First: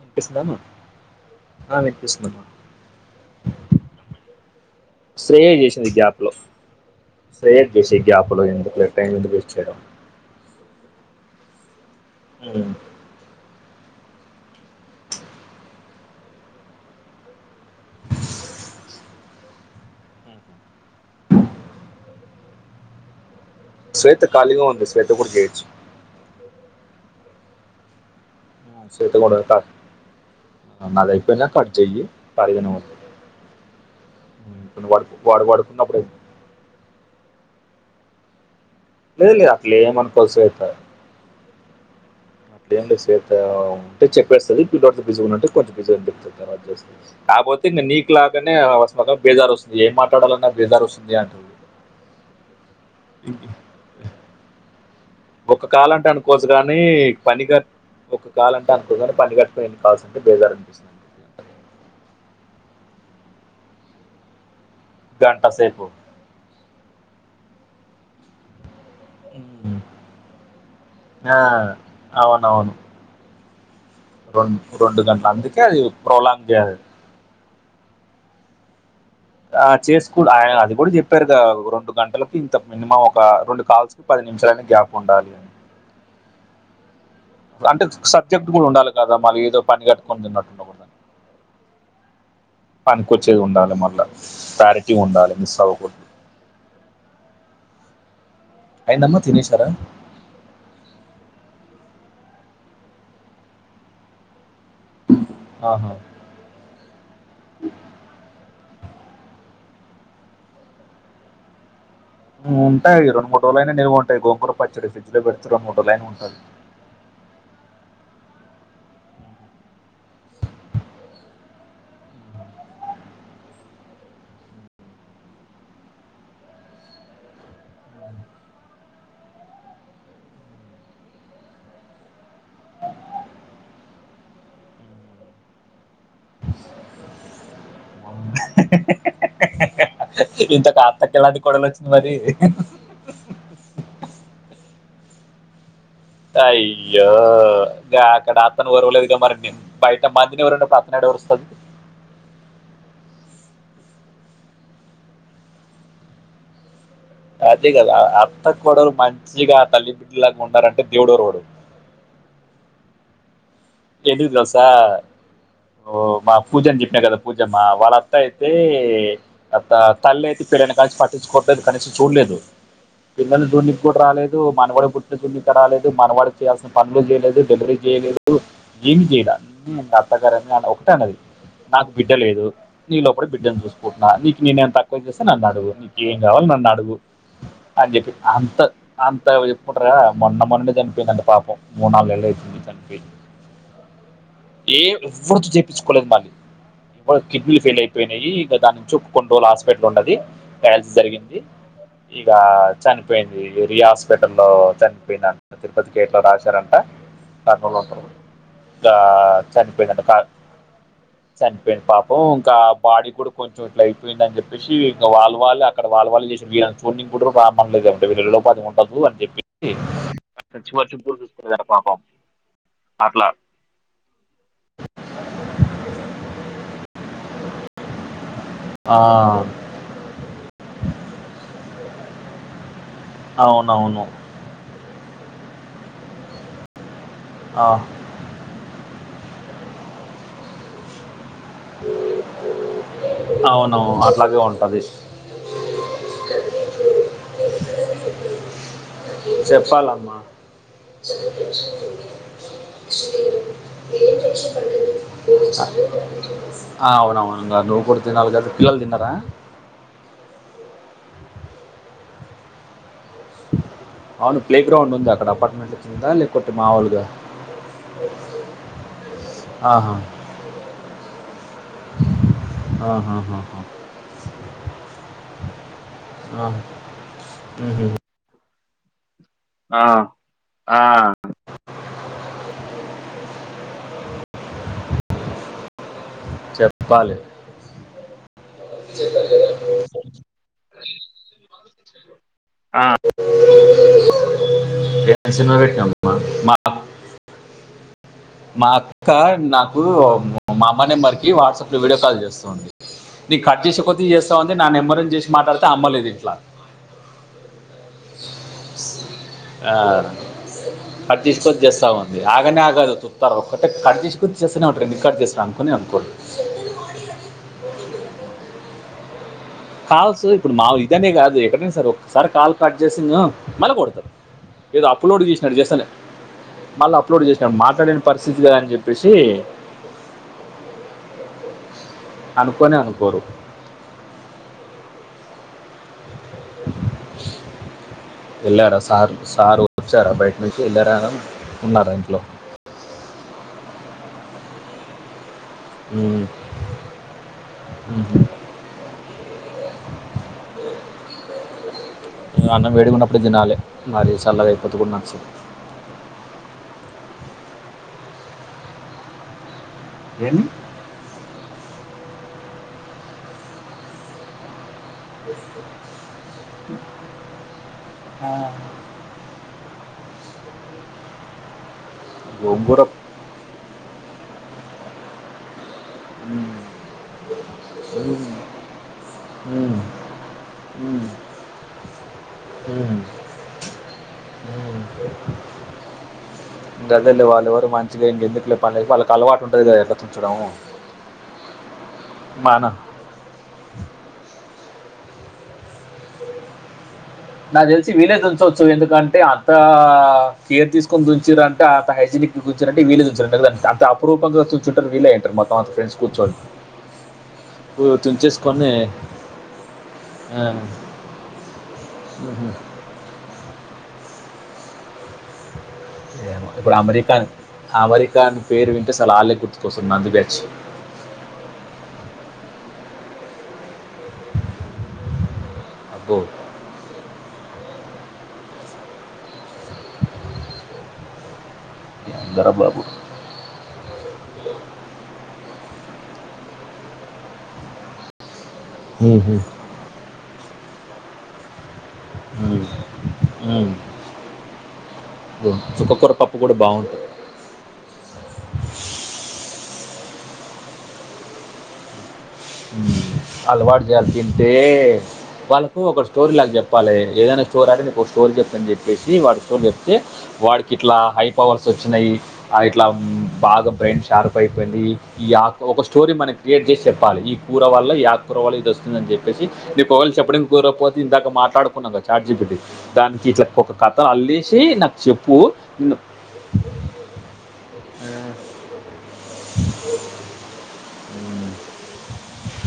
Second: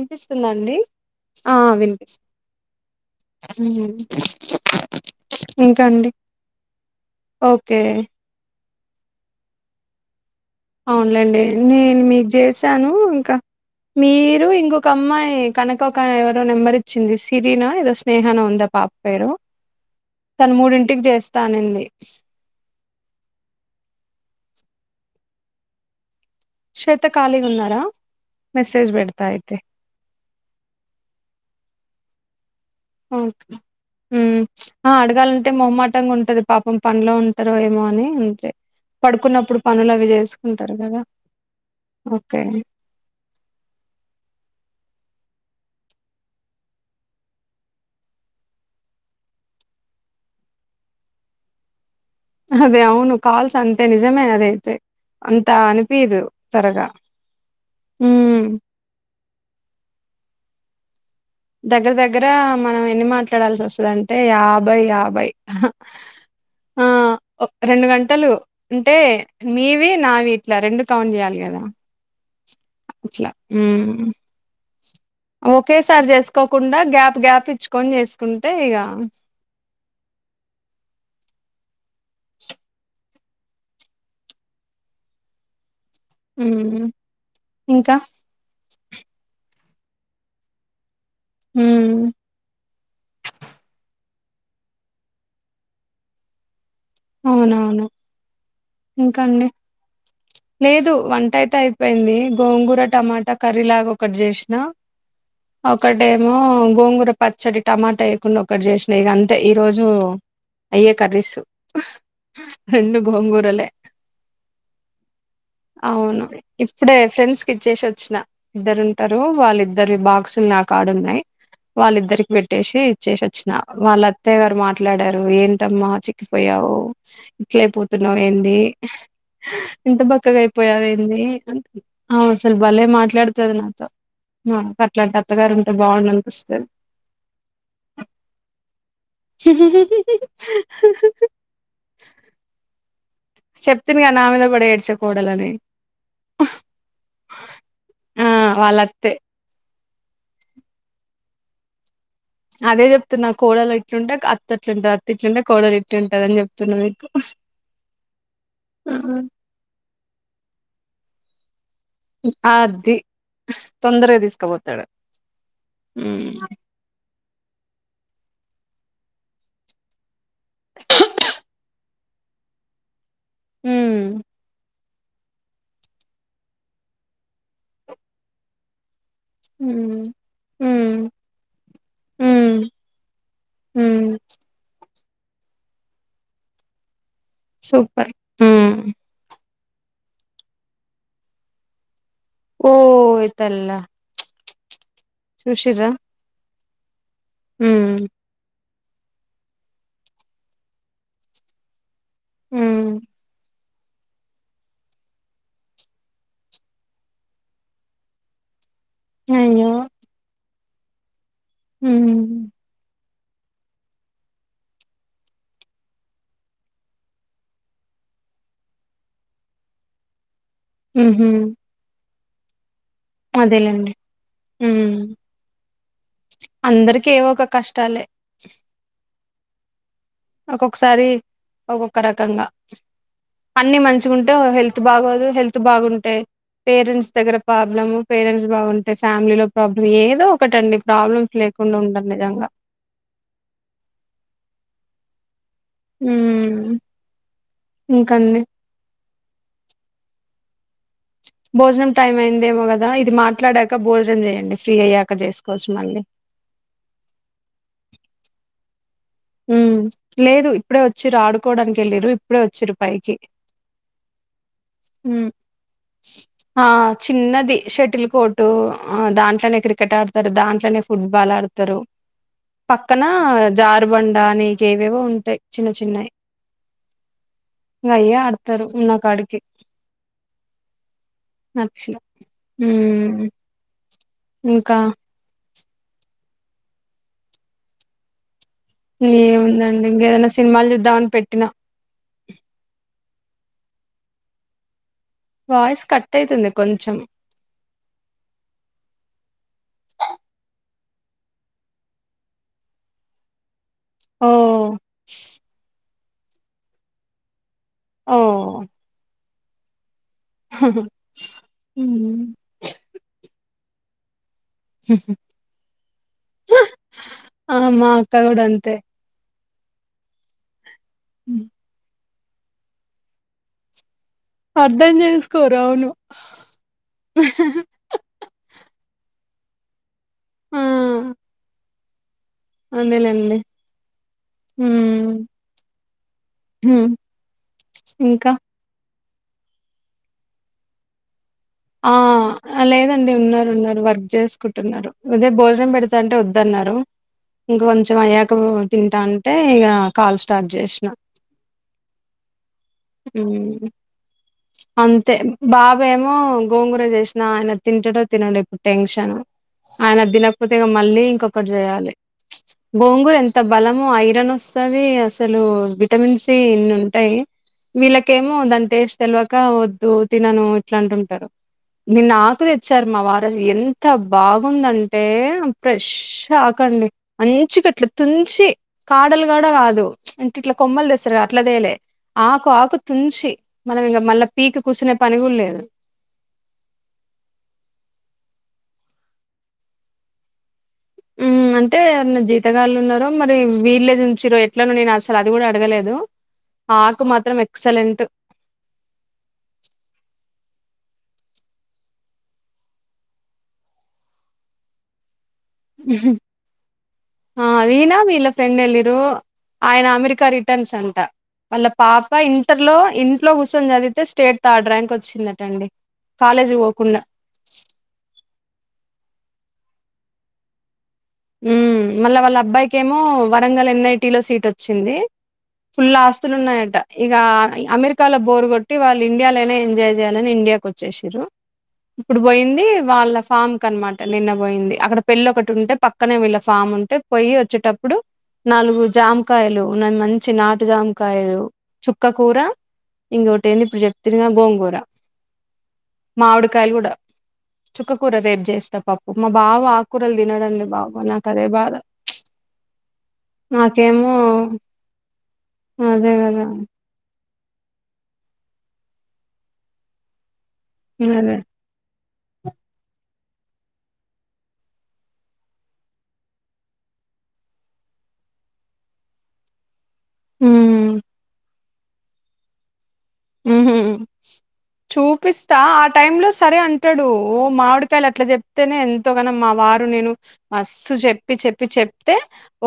వినిపిస్తుందమ్మా ఆ వినిపిస్తు వినిపిస్తుందమ్మా మ్ ఇంకా అండి సే ఓకే జసీకి అపలో ఎందుకు లే టైం ఎ వేస్ట్ చేయడం అవునులేండి నేను మీకు ఉమ్. చేసాను ఇంకా మీరు ఇంకొక అమ్మాయి కనకకా ఎవరో నెంబర్ ఇచ్చింది సీట్ ీనా ఏదో స్నేహన ఉందా పాప పేరు తను మూడింటికి చేస్తానింది స్వేత కాలిగా వుంది స్వేత కూడు చేచ్చు శ్వేత ఖాళీగా ఉన్నారా మెసేజ్ తే పెడతా అయితే నాది అయిపోనాక కట్ చెయ్ ఓకే ఉమ్, ఇప్పుడు వాడు వాడు అడగాలంటే వాడుకున్నప్పుడు మొహమాటంగా అయిపో- ఉంటది పాపం పంలో ఉం రు ఏమో అని అంతే లేదు లేదు పడుకున్నప్పుడు అట్లా పనులు అవి ఏమనుకోదు చేసుకుంటారు కదా ఓకే అట్లే ఏం లేదు శ్వేత ఉంటే చెప్పేస్తది బిజీ అంటే కొంచెం బిజీ అని చెప్తది తరువాత చేస్కో కాకపోతే ఇంకా నీకు లాగానే బేజార్ వస్తుంది ఏ ఏం మాట్లాడాలన బేజారు వస్తుంది అని అదే అవును కాల్స్ అంతే నిజమే అదైతే అంత ఒక కాల్ అంటే అనిపియదు అనుకోచ్చ గానీ త్వరగా. పని ఒక హ్మ్. కాల అంటే అనుకోచ్చ కాని పని క పోన కావాల్సింటే బేజార్ అనిపిస్తుంది దగ్గర దగ్గర మనం ఎన్ని మాట్లాడాల్సి వస్తద అంటే యా యాబై యాబై గంట సేపు ఆ రెండు గంటలు అంటే మీవి నావి ఇట్లా రెండు కౌంట్ ఆ, చేయాలి కదా అట్లా ఉ అ ఒకేసారి చేసుకోకుండా గ్యాప్ గ్యాప్ ఇచ్చుకొని చేసుకుంటే ఇక ఆ చేసుకూడ ఆయన అది కూడా చెప్పారు కదా రెండు గంటలకు ఇంత మినిమం ఒక ఒక రెండు కాల్స్ కి పది నిమిషాలైన గ్యాప్ ఉండాలి ఉ అంటే సబ్జెక్ట్ కూడా ఉండాలి కదా మళ్ళీ ఏదో పని కట్టుకొని తిన్నట్టుండ కూడా హ్మ్. పనికొచ్చేది ఉండాలి మళ్ళ క్లారిటీ ఉండాలి మిస్ అవ్వకూడదు అవునవును అయిందమ్మా ఇంకాండి తినేశారా లేదు వంటయి అయిపోయింది గోంగూర టమాటా కర్రీ లాగా ఒకటి చేసిన ఆహా ఒకటేమో గోంగూర పచ్చడి టమాటా వేయకుండా ఒకటి జేసిన ఇక అంతే ఈరోజు అయ్యే కర్రీస్ ఉంటాయి రెండు మూడు రోజులు అయినా నిలువ ఉంటాయి గోంగూర పచ్చడి ఫ్రిడ్జ్ లో పెడితే రెండు మూడు రోజులైనా అవును ఉంటది ఇప్పుడే ఫ్రెండ్స్ కి ఇచ్చేసి వచ్చిన ఇద్దరు ఉంటారు వాళ్ళిద్దరి బాక్స్లు నా కాడ ఉన్నాయ్ వాళ్ళిద్దరికి పెట్టేసి ఇచ్చేసి వచ్చిన వాళ్ళ అత్తయ్య గారు మాట్లాడారు ఏంటమ్మా కిపోయావు ఇట్లయి పోతున్నావు ఏంది ఇంత బక్కగా అయిపోయావు ఏంది అసలు భలే మాట్లాడుతుంది నాతో అట్లాంటి అత్తగారు ఉంటే బాగుండు అనిపిస్తది అవు హు హు ఇంతకతకిలాడీ కొడలు వచ్చింది మరి చెప్తిమే నా మీద పడి ఏడ్చే కోడలని అయ్యో గా ఆ అక్కడ అత్తను వాళ్ళ అత్తే ఓరవలేదుగా మరి బయట మంతనూరుడి పతనాడు ఓరుస్తాడు అదే చెప్తున్నా కోడలు ఇట్లుంటే అత్త అట్లుంటంది అత్త ఇట్లుంటే కోడలు ఇట్టుంటది అని చెప్తున్నా మీకు అదే కదా అత్త కోడలు మంచిగా తల్లి బిడ్డలాగా ఉండారంటే దేవుడ రడు అది తొందరగా ఎడు రాసా తీసుకపోతాడు ఓ మా హ్మ్ పూజను చెప్పిన కదా పూజమ్మా వాళ్ళత్త అయితే తల్లి అయితే పిల్లని కలిసి పట్టించుకూడదు కనీస చూడలేదు పిల్లలు జున్నికి కూడా హ్మ్ రాలేదు మనవడు పుట్ రాలేదు మనవాడు చేయాల్సిన పనులు చేయలేదు డెలివరీ చేయలేదు జం హ్మ్ [unintelligible] నాకు బిడ్డ లేదు హ్మ్ నీ లోప బిడ్డను చూసుకుంటున్నా హ్మ్ నీకు నేనేంత తక్ నన్ను అడుగు నీకు ఎం కావాలి నన్ను అడుగు అని సూపర్ చెప్పి అంత హ్మ్ అంత మొన్న మొన్న జనిపోయింద అ ప పాపం మూడు నాలుగు వేళ [unintelligible] చూసిర్రా [unintelligible] కిడ్నీలు ఫెయిల్ హ్మ్ అయిపోయినాయి ఇక దానికి చెప్పు కొని రోజులు హాస్పిటల్ ఉండది డైయాలసిస్ జరిగింది ఇక హ్మ్ చనిపోయింది ఈ రయా హాస్పిటల్లో లో చనిపోయిన తిరుపతి గేట్ లో రాశారంట కర్నూలు ఉంటంది ఆ అయ్యో చనిపోయిందంట చనిపోయింది హ్మ్ పాపం ఇంకా బాడీ కూడా కొంచెం ఇట్లా అయిందని చెప్పేసి ఇం వాళు అక్కడ వాళ్ వాళ్ళ చేసిన వీళ్ళని చూడింగ్ కూడా రామ్నలేదంటే వీళ్ పాధ ఉండదు అని చెప్పిసి చివరి చిరు ఊహూ చూసుకునే పాపం అట్లా అదేలేండి ఉమ్ అందరికి ఏవో ఒక కష్టాలే ఆ ఒక్కొక్కసారి ఒక్కొక్క రకంగా అన్ని అవునవును మంచిగా ఉంటే హెల్త్ బాగోదు హెల్త్ బాగుంటాయి పేరెంట్స్ దగ్గర ఆ, ప్రాబ్లము పేరెంట్స్ బాగుంటాయి ఫ్యామిలీలో ప్రాబ్లం ఏదో ఒకటండి ప్రాబ్లమ్ లేకుండా ఉండడి నిజంగా అవునవును అట్లాగే ఉంటది ఉమ్ ఇంకా చెప్పాలమ్మా భోజనం టైమ్ అయిందేమో కదా ఇది మాట్లాడాక భోజనం చేయండి ఫ్రీ అయ్యాక చేసుకోవచ్చు మళ్ళీ ఆ అవునవును నవ్వుకూడా తినాలి కదా మీ వొళ్ళు తిన్నారా ఉమ్ లేదు ఇప్పుడే వచ్చిరు ఆడుకోవడానికి వెళ్ళరు ఇప్పుడే వచ్చిన్రు పైకి అవును ప్లే గ్రౌండ్ ఉంది అక్కడ హ్మ్ అపార్ట్మెంట్ వచ్చిందా లేకే ఆ మావూలుగా చిన్నది షటిల్ కోటు దాంట్లోనే క్రికెట్ ఆడతారు దాంట్లోనే ఫుట్బాల్ ఆడతారు పక్కన ఆహాహాహా. [unintelligible] ఏవేవో ఉంటాయి చిన్న చిన్నవి ఆ, మ్హూ. ఇంకా అయ ఆడత [unintelligible] ఆ ఆ అక్షి ఇంకా చెప్పాలి ఏముందండి ఇంకేదైనా సినిమాలు చూద్దామని పెట్టినా ఆ వాయిస్ కట్ [unintelligible] అయితుంది కొంచెం మా అత్త నాకు మా నెంబర్ కి వాట్సాప్ లో వీడియో కాల్ చేస్తుంది నీకు కట్ చేసి పోతే ఓ చేస్తామని న నాన్న ఎమ్మరం చేసి మాట్లాడితే అమ్మలేదు ఇంట్లా ఓ ఆ కట్ చేసుకొచ్చ చేస్తా ఉంది ఉమ్ ఆగనే ఆగదు తుతారు ఒకటే కట్ చేసు [unintelligible] ఆ మా అక్క కూడా అంతే కాల్సు ఇప్పుడు మా ఇదనే కాదు ఎక్కడైనా సర ఒక్కసారి కాల్ కట్ చేసి మళ్ళీ కొడతారు ఏదో అర్ధం అప్లోడ్ చేసుకోరు చేసినాడు జసలే అవును మళ్ళీ అప్లోడ్ చేసినాడు మాట్లాడని పరిస్థితి కదా అని చెప్పి చెప్పేసి అనుకోనే అనుకోరు అదేలెండి ఉమ్ ఉమ్ ఇంకా సారు వచ్చారా బయటినుంచి ఇళ్ళార ఆహ్ లేదండి ఉన్నారు ఉన్నారు వర్క్ చేసుకుంటున్నారు ఇదే బోజ జనం పెడతా అంటే ఉమ్, వద్దన్నారు ఇంక కొంచెం ఉమ్. అయ్యాక తింటా అంటే ఇగ కాల్ స్టార్ట్ చేసిన ఈ అన్నం వేడిగున్నప్పుడు దినాలే హ్మ్ మారి అంతే బాబు ఏమో గోంగూర చేసినా ఆయన తింటడో తినండి ఇప్పుడు టెన్షన్ ఆయన ఆది ఏంది తినకపోతే మళ్ళీ ఇంకొకటి చేయాలి గోంగూర్ ఎంత బలము ఐరన్ వస్తుది అసలు విటమిన్ సి ఇన్ని ఉంటాయి ఆ, వీళ్ళకేమో దాని టేస్ట్ తెల్వక వద్దు తినను ఇట్లా అంటుంటారు నిన్న ఆకు గోంగూర తెచ్చారు మా వారు ఆది ఎంత బాగుందంటే ఫ్రెష్ ఉమ్, ఆకండి మంచిగా ఇట్లా ఉమ్, తుంచి కాడలుగూడ ఉమ్, కాదు అంటే ఇట్లా కొమ్మలు ఉమ్, తెస్తర అట్లదేలే ఆకు ఆకు తుంచి మళ్ళ నిన్న మళ్ళ దలి వాళ్ళ ఎవరు మంచిగా ఇంక ఎందుకు పళ్కి వాళ్ళకి అలవాటు ఉంటుంది కదా ఎట్లా తుంచము ఉమ్ అంటే ఏవన్నా జీతగాళ్లు ఉన్నారో మరి వీళ్ళే తుంచింద్రో ఇట్ నేను అసలు అది కూడా అడగలేదు ఆహ్ అక నాకు తెలిసి వీళ్ళే తెంచవచ్చు ఎందుకంటే అంత కేర్ తీసుకని చుంచిండ్రు అంటే అంత హైజనిక్గ తుంచిండ్రు అంటే వీళ్ళే అంత అరూంగా తున్చేతోలు వీళ్ళే అంటారు మా కాన్ఫరెన్స్ కూర్చోంది ఆహ్ ఈనా వీళ్ళ ఫ్రెండ్ ఎలిరు ఆయన అమెరికా ఆ, రిటర్న్స్ అంట వాళ్ళ పాప పా మ్మ్. ఇంటర్లో ఇంట్లో కూర్చొం చదివితే స్టేట్ థర్డ్ ర్యాంక్ వచ్చిందటండి మ కాలేజీ ఇప్పుడు పోకుండా అమెరికా అమెరికాని పేరు వింట అసలు ఆళ్ళ గుర్తు కోస్తారు నందుబేచి ఉమ్ మళ్ళా వాళ్ళ అబ్బాయికి ఏమో వరంగల్ ఎన్నై టీ లో సీట్ వచ్చింది ఫుల్ అబ్బో ఆస్తులు ఉన్నాయట ఇక ఆహ్ అమెరికాలో బోర్ కొట్టి వాళ్ళు ఇండియాలోనే ఎంజాయ్ చేయాలని ఇండియాకు వచ్చేషిండే ఇప్పుడు అందరా పోయింది బాబు వాళ్ళ ఫామ్ కి అనమాట నిన్న పోయింది అక్కడ పెళ్ళి ఒకటి ఉంటే పక్క పక్కనే వీళ్ళ ఫామ్ ఉంటే పొయి వచ్చేటప్పుడు నాలుగు మ్మ్. జామకాయలు ఉన్నాయి మంచి నా టు జాముకాయలు చుక్క కూర మ్మ్. ఇంకటీ ఏంది మ్మ్. ఇప్పుడు చెప్తిరిగా గోంగూర చుక్కకూర పప్పు గూడా బాగుంటుంది చుక్కకూర రేపు చేస్తా పప్పు మా బావ ఆకూరలు తినడం లే బాబ నాకు అదే బాధ ఉ అలవాటు చేల్ నాకేమో తింటే వాళ్ళకు ఒక అదే స్టోరీ కదా లాగా చెప్పాలి ఏదైనా స్టోర్ అడ నీకు ఒక స్టోర్ జెప్తా అని చెప్పేసి వాడికి ఇట్లా హై అదే పవర్స్ వచ్చినాయి ఆ ఇట్లా బాగా బ్రెయిన్ షార్ప్ అయిపోయింది ఈ ఆకు ఒక స్టోరీ మనకి క్రియేట్ చేసి చెప్పాలి ఈ కూర వాళ్ళ ఈ యాక కుర వాళ్ళ ఇది వస్తుందని చెప్పసి ఇది కూవలు చెప్పడానికి కుదరకపోతే ఉమ్ ఇందాక మాట్లాడు ఉన్నంగా చార్జి పెట్టి దానికి ఇట్లా ఒక ఉహు కథ అల్లేసి నాకు చెప్పు చూపిస్తా ఆ నిన్ను- టైమ్ లో సరే అంటాడు ఓ మామిడికాయలు అట్లా చెప్తేనే ఎంత ఎంతోగానం మా వారు నేను మస్ చెప్ చెప్పి చెప్పి చెప్తే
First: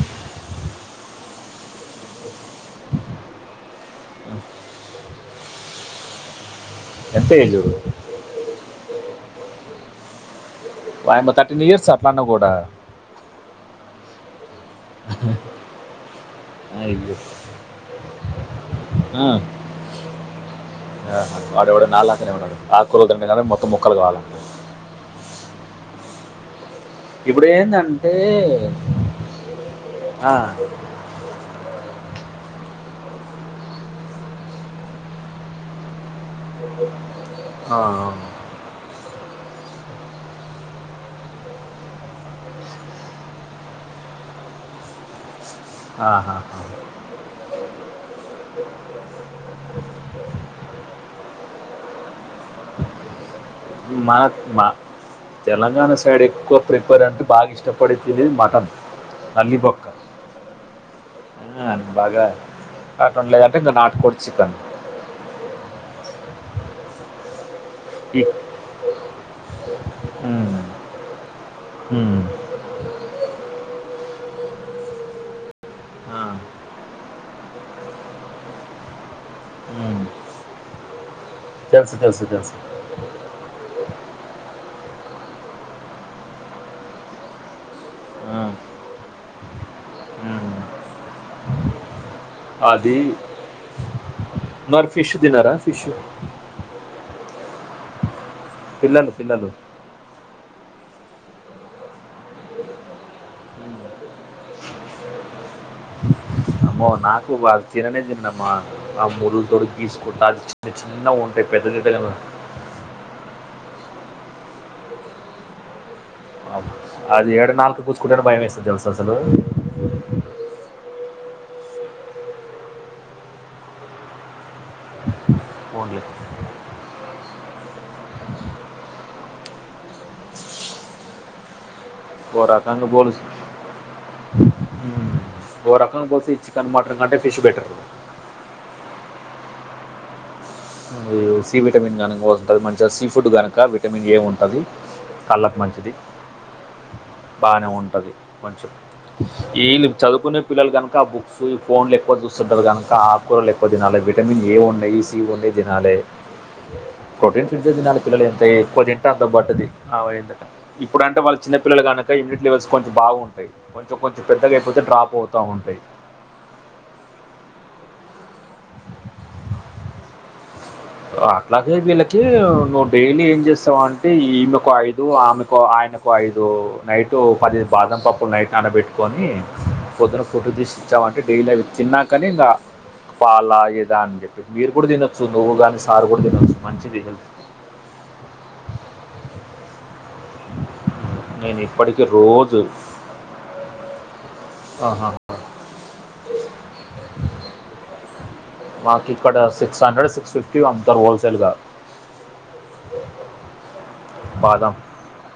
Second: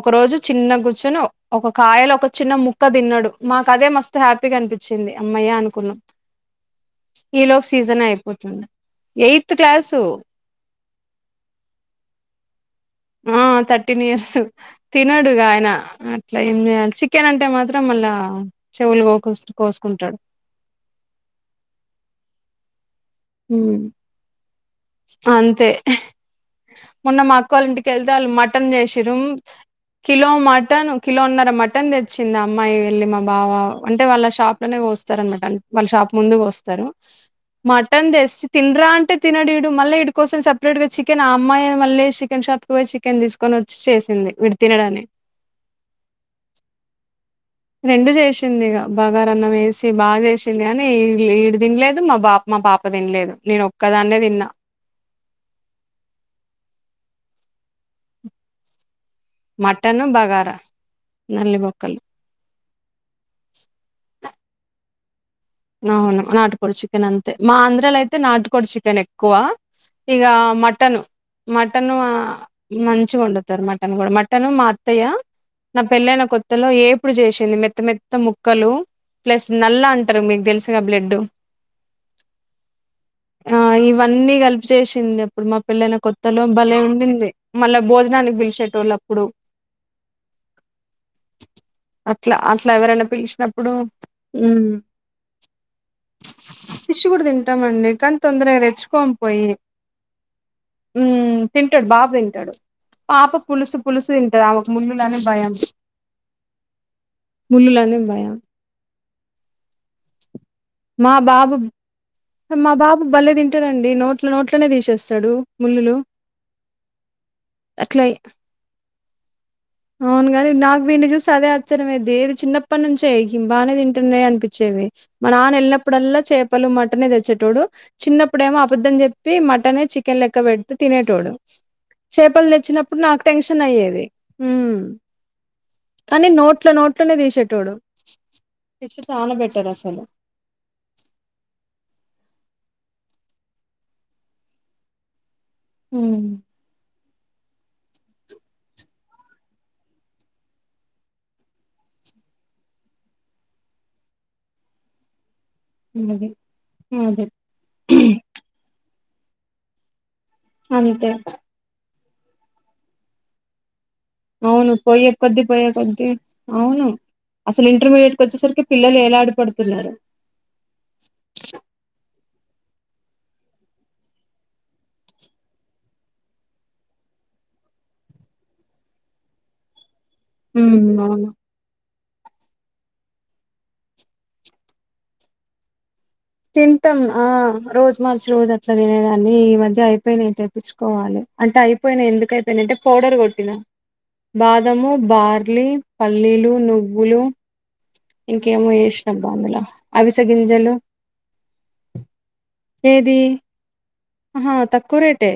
ఒక రోజు చిన్న గుచ్చును ఒక కాయలో ఒక చిన్న ముక్క తిన్నాడు మాకు అదే మస్తు హ్యాపీగా అనిపించింది అమ్మయ్య అనుకున్నాం ఎంత ఈ ఏజ్ లోపు సీజన్ అయిపోతుంది ఎయిత్ క్లాసు వాయిమో థర్టీన్ ఇయర్స్ ఆ అట్లా అన్న గుడా ఆ థర్టీన్ ఇయర్స్ తినడుగా ఆయన అట్లా ఏం చేయాలి చికెన్ అయ్యో అంటే మాత్రం మళ్ళా చెవులు గకస్తు కోసుకుంటాడు ఆ వాడవాడు నాలు తనే ఉంటడు ఆ కూరలు తింటే మొత్తం ఉమ్. ముక్కలు కావాలంట అంతే మొన్న మా ఇప్పుడు అక్క వాళ్ళ ఇంటికెళ్తే ఏంటంటే వాళ్ళు మటన్ చేసిన్రు కిలో ఆ, మటన్ కిలోన్నర మటన్ తెచ్చిందా అమ్మాయి వెళ్ళి మా బావ అంటే వాళ్ళ షాప్ లోనే పోస్తారు అనమాట వాళ్ళ షాప్ ముందుకు వస్తారు ఆ, మటన్ తెసి తినరా అంటే తినడి ఇ మళ్ళీ ఇటి కోసం సపరేట్గా చికెన్ ఆ అమ్మాయి మళ్ళీ చికెన్ షాప్కి పోయి చికె తీసుకొని వచ్చి చేసింది తినడు అని ఆహా రెండు చేసింది ఇ బగారాన్నం వేసి బాగా చేసింది కానీ ఏడు తినలేదు మా బాప మా పాప తినలేదు నేను ఒక్కదాన్నే మన తిన్నా మా తెలంగాణ సైడ్ ఎక్కువ ప్రిపేర్ అంటే బాగా ఇష్టపడి తినేది మటన్ తల్లి పక్క మటన్ బగారా నల్లి అ బొక్కలు బాగా అట్ వండ లేదంటే ఇకా నాటుకోడి చికన్ అవును నాటుకోడి చికెన్ అంతే మా ఆంధ్ర లో అయితే ఈ నాటుకోడి చికెన్ ఎక్కువ ఇగా ఉమ్, మటన్ మటన్ ఉమ్, మంచిగా వాడుతారు మటన్ మన్ కూడా మటన్ మా అత్తయ్య నా ఆ, పెళ్లైన కొత్తలో ఏ ఇప్పుడు చేసింది మెత్త మెత్త ముక్కలు ప్లస్ నల్ల ఉమ్. అంటారు మీ [unintelligible] తెలుసు తెలుసు తెలుసు ఆ ఇవన్నీ కలిపి చేస్తే [unintelligible] మా పెళ్లి అయినా కొత్తలో బలే వండింది మళ్ళా భోజనానికి ఆ, పిలిచేట వాళ్ళు అప్పుడు ఉమ్. అట్లా అట్లా అది ఎవరైనా పిలిచినప్పుడు మరి ఫిష్ తినరా ఫిష్ పిష్ కూడా తింటామండి కానీ తొందరగా తెచ్చుకోమ్ పిల్లలు పోయి పిల్లలు ఉమ్ తింటాడు బాబ తింటాడు పాప పులుసు పులుసు తింటాది ఆమెకు ముళ్ళులనే భయం అమ్మో నాకు అది ముళులనే తిననే భయం తినమ్మా ఆ ముళ్ల తొడుకి గ తీసుకుంటా అది చిన్న మా చిన్నగా ఉంటాయి బాబు పెద్ద జడ్ మా బాబు బల్లేె తింటారండి నోట్లు నోట్లనే తీసేస్తాడు ముళ్ళులు అ అది ఎర్డు నాలుకకు అట్లా కూచకుంట భయం వేస్తది తెలుస అసలు అవును గాని నాకు వీడిని చూసి అదే అచ్చరమే దేరు చిన్నప్పటి నుంచే అయిం బాగానే తింటున్నాయి అనిపించేది మన నాన్న ఓన్లీ వెళ్ళినప్పుడల్లా చేపలు మ మటనే తెచ్చేటోడు చిన్నప్పుడేమో అబద్ద్దం చెప్పి మటనే చికెన్ లెక్క పెడుతే తినేటోడు ఓ చేపలు రకంగా తెచ్చినప్పుడు బోలు నాకు టెన్షన్ అయ్యేది ఉమ్. ఓ రకంగా కానీ పోతే ఈ నోట్ల చికెన్ మటన్ నోట్లనే కంటే ఫిష్ బెటర్ తీసేటోడు ఇది చాలా బెటర్ అసలు అది సీ విటమిన్ కనుకస్తుంటుంది మంచిగా సీ ఫుడ్ కనుక విటమిన్ ఏ ఉంటుంది కళ్ళకు మంచిది ఉమ్ బానే ఉంటుంది కొంచెం వీళ్ళు చదువుకునే పిల్లలు కనుక బుక్స్ ఈ ఫోన్లు ఎక్కువ చూస్తుంటారు కనుక ఆకుకూరలు ఎక్కువ తినాల విటమిన్ ఏ ఉన్నాయి సి ఉన్నాయి తినలే అది అదే ప్రోటీన్ ఫితుది తినాలి పిల్లలు ఎంత ఎక్కువ తింటే అంత పట్టది అంతే ఇప్పుడంటే వాళ్ళ చిన్న పల్లలు కనుకకాయ్యూనిటీ లవెల్స్ కొంచం బాగు ఉంటాయి అవును పోయ కొద్ది పోయ కొద్ది అవును అసలు ఇంటర్వెల్ వచ్చేసరికి పిల్లలు ఎలా ఆడి పడుతున్నారు అట్లాగే వీళ్ళకి నువ్వు డైలీ ఏం చేస్తావంటే ఈమెకు ఐదు ఆమెకు ఆయనకు ఐదు నైటు పది బాదం పప్పులు నైట్ నానబెట్టుకొని పొద్దున ఫుడ్ తీసి ఉమ్ ఇచ్చామంటే అవును డైలీ అవి తిన్నా కానీ ఇంకా పాల ఏదా అని చెప్పేసి మీరు కూడా తినొచ్చు నువ్వు కాని తింటాం ఆ రోజు మార్చి రోజు అట్లా తినేదాన్ని ఈ మధ్య అయి అయిపోయినాయి తెప్పించుకోవాలి అంటే నేను ఇప్పటికీ అయిపోయినాయి ఎందుకు రోజు అయిపోయినాయి అంటే పౌడర్ కొట్టినా బాదము ఆహా. బార్లీ పల్లీలు నువ్వులు ఇంకేమో మాకు చేసినబ్బా ఇక్కడ అందులో సిక్స్ హండ్రెడ్ సిక్స్ ఫిఫ్టీ అవిసగింజలు అమ్ముతారు హోల్సేల్గా ఏది ఆహా తక్కువ రేటే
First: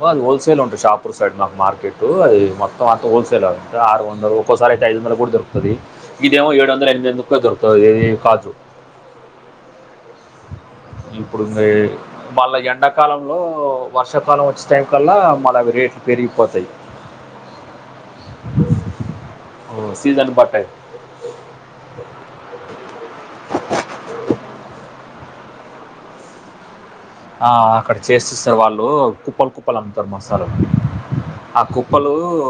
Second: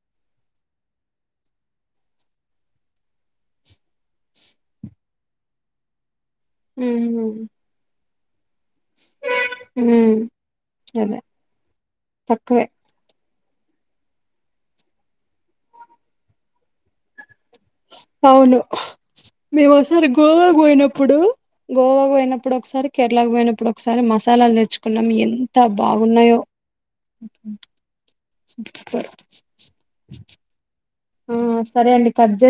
ఓ అది హోల్సేల్ ఉంటు షాపూర్ సైడ్ మాకు మార్కెట్టు అది మొత్తం అంత హోల్సేల్ అంట ఆరు వంద ఒకసారి అయితే ఐదు వందల కూడా దొరుకుతది. ఇదేమో ఏడు వందల ఎనిమిది ఉమ్ వంద దొరుకుతది ఇది కాజు ఉమ్ అదే ఇప్పుడుంది మళ్ళ తక్కువే ఎండకాలం లో వర్షాకాలం వచ్చే టైం కల్లా మళ అవి రేట్లు పెరిగిపోతాయి అవును మేము ఒకసారి సీజన్ గోవాకు బట్ట పోయినప్పుడు గోవాకు పోయినప్పుడు ఒకసారి కేరళకు పోయినప్పుడు ఒకసారి మసాలాలు తెచ్చుకున్నాం ఎన్ అంత బాగున్నాయో ఆ అక్కడ చేసిస్తారు వాళ్ళు సూపర్ కుప్పలు కుప్పలు అమ్తారు మసాలాలు ఆ సరే అండి కుప్పలు కట్ చేస్